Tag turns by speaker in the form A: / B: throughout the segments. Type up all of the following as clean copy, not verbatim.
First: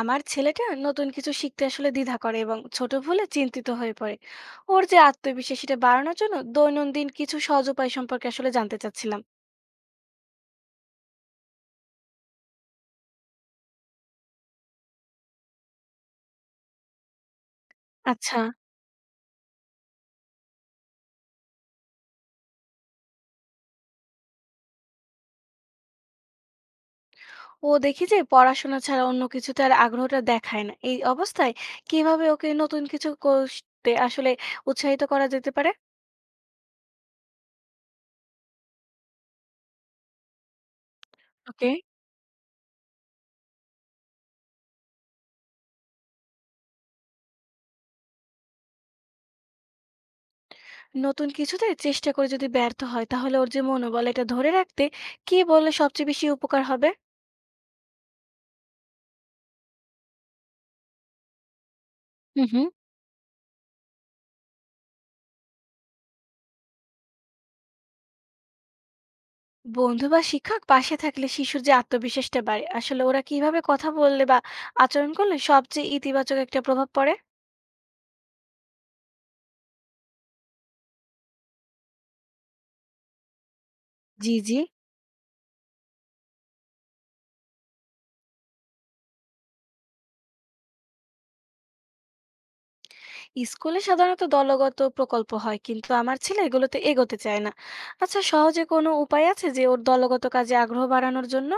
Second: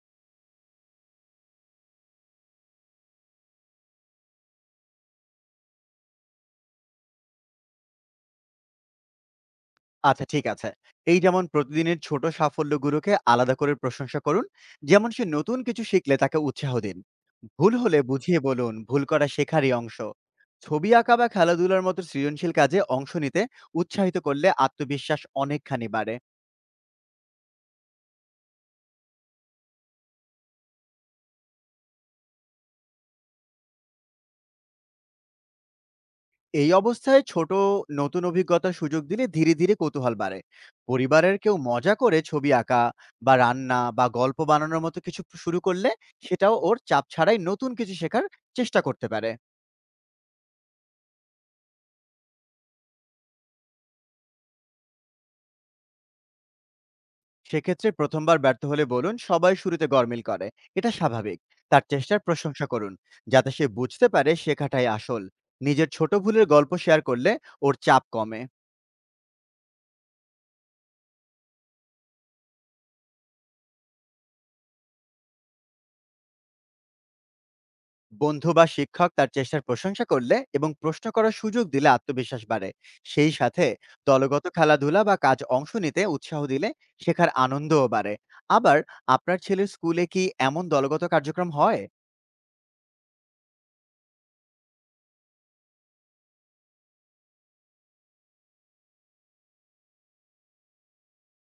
A: আমার ছেলেটা নতুন কিছু শিখতে আসলে দ্বিধা করে এবং ছোট ভুলে চিন্তিত হয়ে পড়ে। ওর যে আত্মবিশ্বাস সেটা বাড়ানোর জন্য দৈনন্দিন কিছু সহজ উপায় সম্পর্কে আসলে জানতে চাচ্ছিলাম।
B: আচ্ছা ঠিক আছে। এই যেমন প্রতিদিনের ছোট সাফল্যগুলোকে আলাদা করে প্রশংসা করুন। যেমন সে নতুন কিছু শিখলে তাকে উৎসাহ দিন। ভুল হলে বুঝিয়ে
A: আচ্ছা।
B: বলুন, ভুল করা শেখারই অংশ। ছবি আঁকা বা খেলাধুলার মতো সৃজনশীল কাজে অংশ নিতে উৎসাহিত করলে আত্মবিশ্বাস অনেকখানি বাড়ে।
A: ও দেখি যে পড়াশোনা ছাড়া অন্য কিছুতে আর আগ্রহটা দেখায় না, এই অবস্থায় কিভাবে ওকে নতুন কিছু করতে আসলে উৎসাহিত করা যেতে পারে?
B: এই অবস্থায় ছোট নতুন অভিজ্ঞতার সুযোগ দিলে ধীরে, ধীরে কৌতূহল বাড়ে। পরিবারের কেউ
A: ওকে।
B: মজা করে ছবি আঁকা বা রান্না বা গল্প বানানোর মতো কিছু শুরু করলে সেটাও ওর চাপ ছাড়াই নতুন কিছু শেখার চেষ্টা করতে পারে।
A: নতুন কিছুতে চেষ্টা করে যদি ব্যর্থ হয় তাহলে ওর যে মনোবল এটা ধরে রাখতে কি বললে সবচেয়ে বেশি উপকার হবে?
B: সেক্ষেত্রে প্রথমবার ব্যর্থ হলে বলুন সবাই শুরুতে গরমিল করে, এটা স্বাভাবিক। তার চেষ্টার
A: হুম
B: প্রশংসা
A: হুম।
B: করুন যাতে সে বুঝতে পারে শেখাটাই আসল। নিজের ছোট ভুলের গল্প শেয়ার করলে ওর চাপ কমে।
A: বন্ধু বা শিক্ষক পাশে থাকলে শিশুর যে আত্মবিশ্বাসটা বাড়ে, আসলে ওরা কিভাবে কথা বললে বা আচরণ করলে সবচেয়ে ইতিবাচক একটা প্রভাব পড়ে?
B: বন্ধু বা শিক্ষক তার চেষ্টার প্রশংসা করলে এবং প্রশ্ন করার সুযোগ দিলে আত্মবিশ্বাস বাড়ে। সেই সাথে
A: জি
B: দলগত
A: জি।
B: খেলাধুলা বা কাজ অংশ নিতে উৎসাহ দিলে শেখার আনন্দও বাড়ে। আবার, আপনার ছেলের স্কুলে কি এমন দলগত কার্যক্রম হয়?
A: স্কুলে সাধারণত দলগত প্রকল্প হয় কিন্তু আমার ছেলে এগুলোতে এগোতে চায় না। আচ্ছা, সহজে কোনো উপায় আছে যে ওর দলগত কাজে আগ্রহ বাড়ানোর জন্য?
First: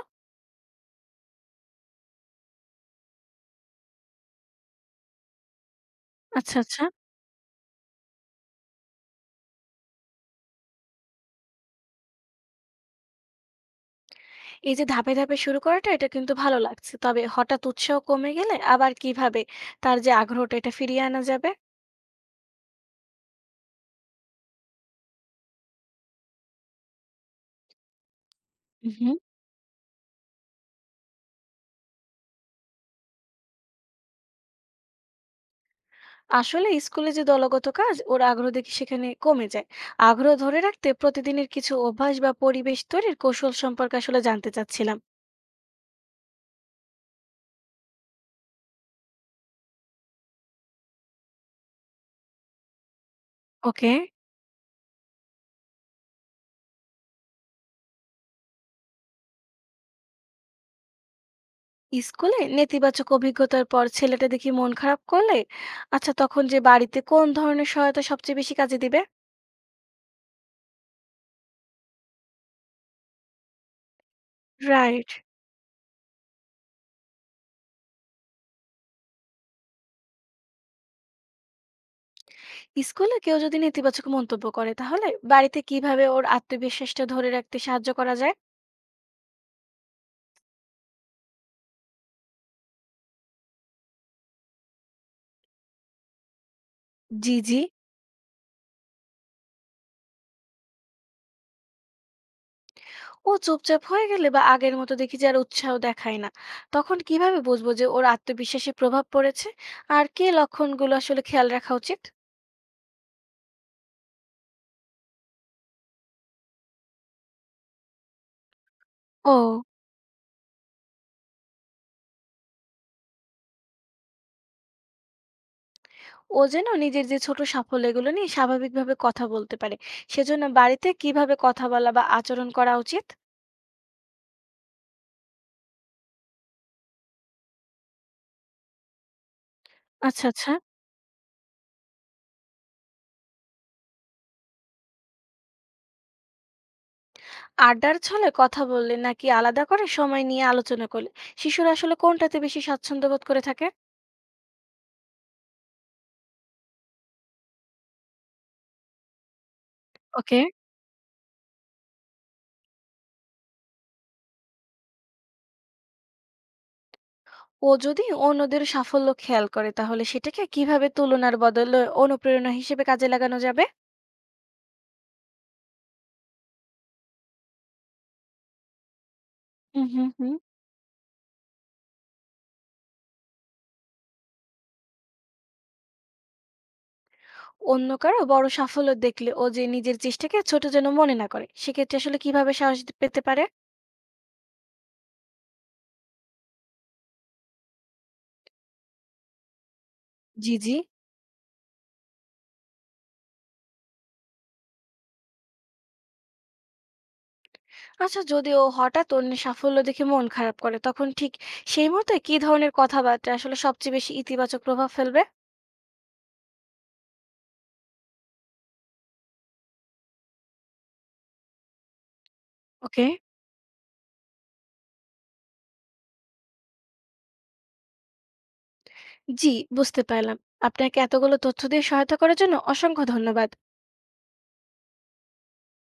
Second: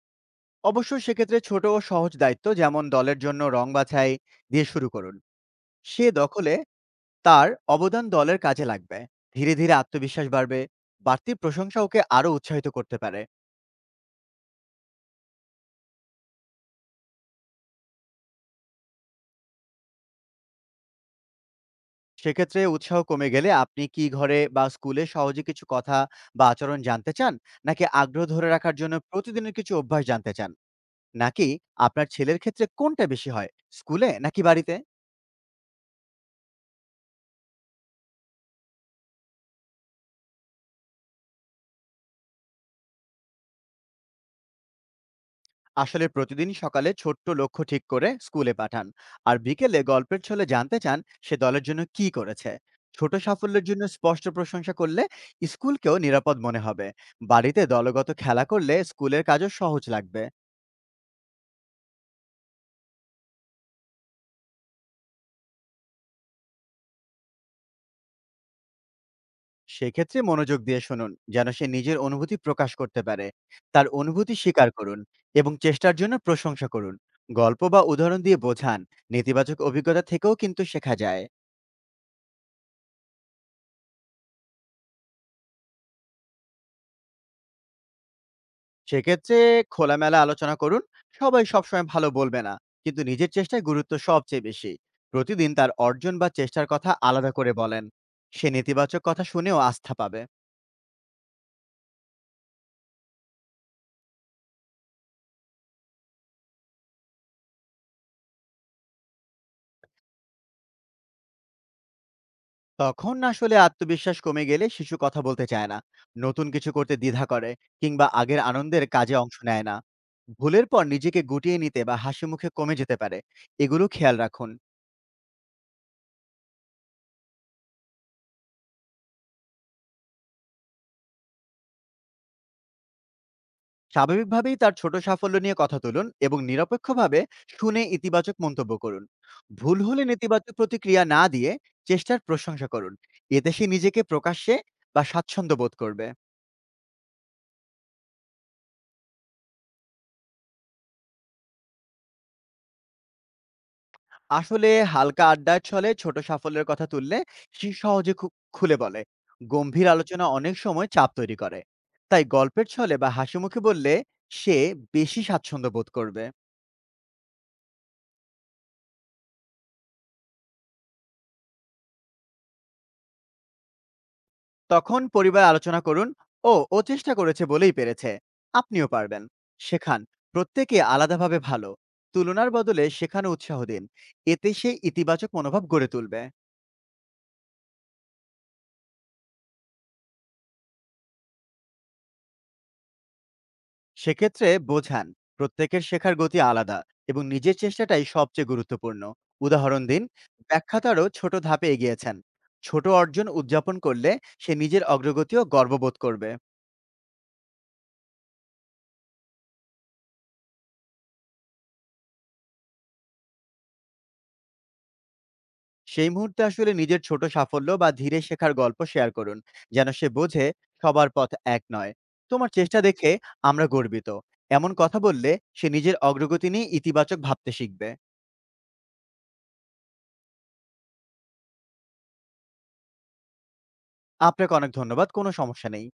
B: অবশ্য সেক্ষেত্রে ছোট ও সহজ দায়িত্ব যেমন দলের জন্য রং বাছাই দিয়ে শুরু করুন। সে দখলে
A: আচ্ছা আচ্ছা।
B: তার অবদান দলের কাজে লাগবে। ধীরে, ধীরে আত্মবিশ্বাস বাড়বে। বাড়তি প্রশংসা ওকে আরো উৎসাহিত করতে পারে।
A: এই যে ধাপে ধাপে শুরু করাটা, এটা কিন্তু ভালো লাগছে, তবে হঠাৎ উৎসাহ কমে গেলে আবার কিভাবে তার যে আগ্রহটা এটা ফিরিয়ে আনা যাবে?
B: সেক্ষেত্রে উৎসাহ কমে গেলে আপনি কি ঘরে বা স্কুলে সহজে কিছু কথা বা আচরণ জানতে চান? নাকি আগ্রহ ধরে রাখার জন্য প্রতিদিনের কিছু অভ্যাস জানতে চান? নাকি আপনার ছেলের ক্ষেত্রে কোনটা বেশি হয়, স্কুলে নাকি বাড়িতে?
A: আসলে স্কুলে যে দলগত কাজ, ওর আগ্রহ দেখি সেখানে কমে যায়। আগ্রহ ধরে রাখতে প্রতিদিনের কিছু অভ্যাস বা পরিবেশ তৈরির কৌশল সম্পর্কে আসলে জানতে চাচ্ছিলাম।
B: আসলে প্রতিদিন সকালে ছোট্ট লক্ষ্য ঠিক করে স্কুলে পাঠান, আর বিকেলে গল্পের ছলে জানতে চান সে দলের জন্য কি করেছে। ছোট সাফল্যের জন্য
A: ওকে।
B: স্পষ্ট প্রশংসা করলে স্কুলকেও নিরাপদ মনে হবে। বাড়িতে দলগত খেলা করলে স্কুলের কাজও সহজ লাগবে।
A: স্কুলে নেতিবাচক অভিজ্ঞতার পর ছেলেটা দেখি মন খারাপ করলে, আচ্ছা, তখন যে বাড়িতে কোন ধরনের সহায়তা সবচেয়ে বেশি কাজে দিবে?
B: সেক্ষেত্রে মনোযোগ দিয়ে শুনুন যেন সে নিজের অনুভূতি প্রকাশ করতে পারে। তার অনুভূতি স্বীকার করুন
A: রাইট।
B: এবং চেষ্টার জন্য প্রশংসা করুন। গল্প বা উদাহরণ দিয়ে বোঝান নেতিবাচক অভিজ্ঞতা থেকেও কিন্তু শেখা যায়।
A: স্কুলে কেউ যদি নেতিবাচক মন্তব্য করে তাহলে বাড়িতে কিভাবে ওর আত্মবিশ্বাসটা ধরে রাখতে সাহায্য করা যায়?
B: সেক্ষেত্রে খোলামেলা আলোচনা করুন। সবাই সবসময় ভালো বলবে না, কিন্তু নিজের চেষ্টায় গুরুত্ব সবচেয়ে বেশি। প্রতিদিন তার অর্জন বা চেষ্টার কথা আলাদা
A: জি
B: করে
A: জি।
B: বলেন, সে নেতিবাচক কথা শুনেও আস্থা পাবে।
A: ও চুপচাপ হয়ে গেলে বা আগের মতো দেখি যে আর উৎসাহ দেখায় না, তখন কিভাবে বুঝবো যে ওর আত্মবিশ্বাসে প্রভাব পড়েছে? আর কি লক্ষণগুলো আসলে খেয়াল রাখা উচিত?
B: তখন আসলে আত্মবিশ্বাস কমে গেলে শিশু কথা বলতে চায় না, নতুন কিছু করতে দ্বিধা করে, কিংবা আগের আনন্দের কাজে অংশ
A: ও।
B: নেয় না। ভুলের পর নিজেকে গুটিয়ে নিতে বা হাসি মুখে কমে যেতে পারে। এগুলো খেয়াল রাখুন।
A: ও যেন নিজের যে ছোট সাফল্য এগুলো নিয়ে স্বাভাবিকভাবে কথা বলতে পারে, সেজন্য বাড়িতে কিভাবে কথা বলা বা আচরণ করা উচিত?
B: স্বাভাবিকভাবেই তার ছোট সাফল্য নিয়ে কথা তুলুন এবং নিরপেক্ষভাবে শুনে ইতিবাচক মন্তব্য করুন। ভুল হলে
A: আচ্ছা আচ্ছা।
B: নেতিবাচক প্রতিক্রিয়া না দিয়ে চেষ্টার প্রশংসা করুন। এতে সে নিজেকে প্রকাশ্যে বা স্বাচ্ছন্দ্য বোধ করবে।
A: আড্ডার ছলে কথা বললে নাকি আলাদা করে সময় নিয়ে আলোচনা করলে শিশুরা আসলে কোনটাতে বেশি স্বাচ্ছন্দ্য বোধ করে থাকে?
B: আসলে হালকা আড্ডার ছলে ছোট সাফল্যের কথা তুললে সে সহজে খুলে বলে। গম্ভীর আলোচনা
A: ওকে।
B: অনেক সময় চাপ তৈরি করে। তাই গল্পের ছলে বা হাসিমুখে বললে সে বেশি স্বাচ্ছন্দ্য বোধ করবে।
A: ও যদি অন্যদের সাফল্য খেয়াল করে তাহলে সেটাকে কিভাবে তুলনার বদলে অনুপ্রেরণা হিসেবে কাজে লাগানো যাবে?
B: তখন পরিবার আলোচনা করুন, ও ও চেষ্টা করেছে বলেই পেরেছে, আপনিও পারবেন
A: হুম
B: শেখান।
A: হুম হুম।
B: প্রত্যেকে আলাদাভাবে ভালো, তুলনার বদলে শেখানো উৎসাহ দিন। এতে সে ইতিবাচক মনোভাব গড়ে তুলবে।
A: অন্য কারো বড় সাফল্য দেখলে ও যে নিজের চেষ্টাকে ছোট যেন মনে না করে, সেক্ষেত্রে আসলে কিভাবে সাহস দি- পেতে পারে?
B: সেক্ষেত্রে বোঝান প্রত্যেকের শেখার গতি আলাদা, এবং নিজের চেষ্টাটাই সবচেয়ে গুরুত্বপূর্ণ। উদাহরণ দিন
A: জি জি।
B: ব্যাখ্যাতারও ছোট ধাপে এগিয়েছেন। ছোট অর্জন উদযাপন করলে সে নিজের অগ্রগতিও গর্ববোধ করবে।
A: আচ্ছা, যদি ও হঠাৎ অন্যের সাফল্য দেখে মন খারাপ করে, তখন ঠিক সেই মুহূর্তে কি ধরনের কথাবার্তা আসলে সবচেয়ে বেশি ইতিবাচক প্রভাব ফেলবে?
B: সেই মুহূর্তে আসলে নিজের ছোট সাফল্য বা ধীরে শেখার গল্প শেয়ার করুন, যেন সে বোঝে সবার পথ এক নয়। তোমার চেষ্টা
A: ওকে।
B: দেখে আমরা গর্বিত, এমন কথা বললে সে নিজের অগ্রগতি নিয়ে ইতিবাচক ভাবতে শিখবে।
A: জি, বুঝতে পারলাম। আপনাকে এতগুলো তথ্য দিয়ে সহায়তা করার জন্য অসংখ্য ধন্যবাদ।
B: আপনাকে অনেক ধন্যবাদ, কোনো সমস্যা নেই।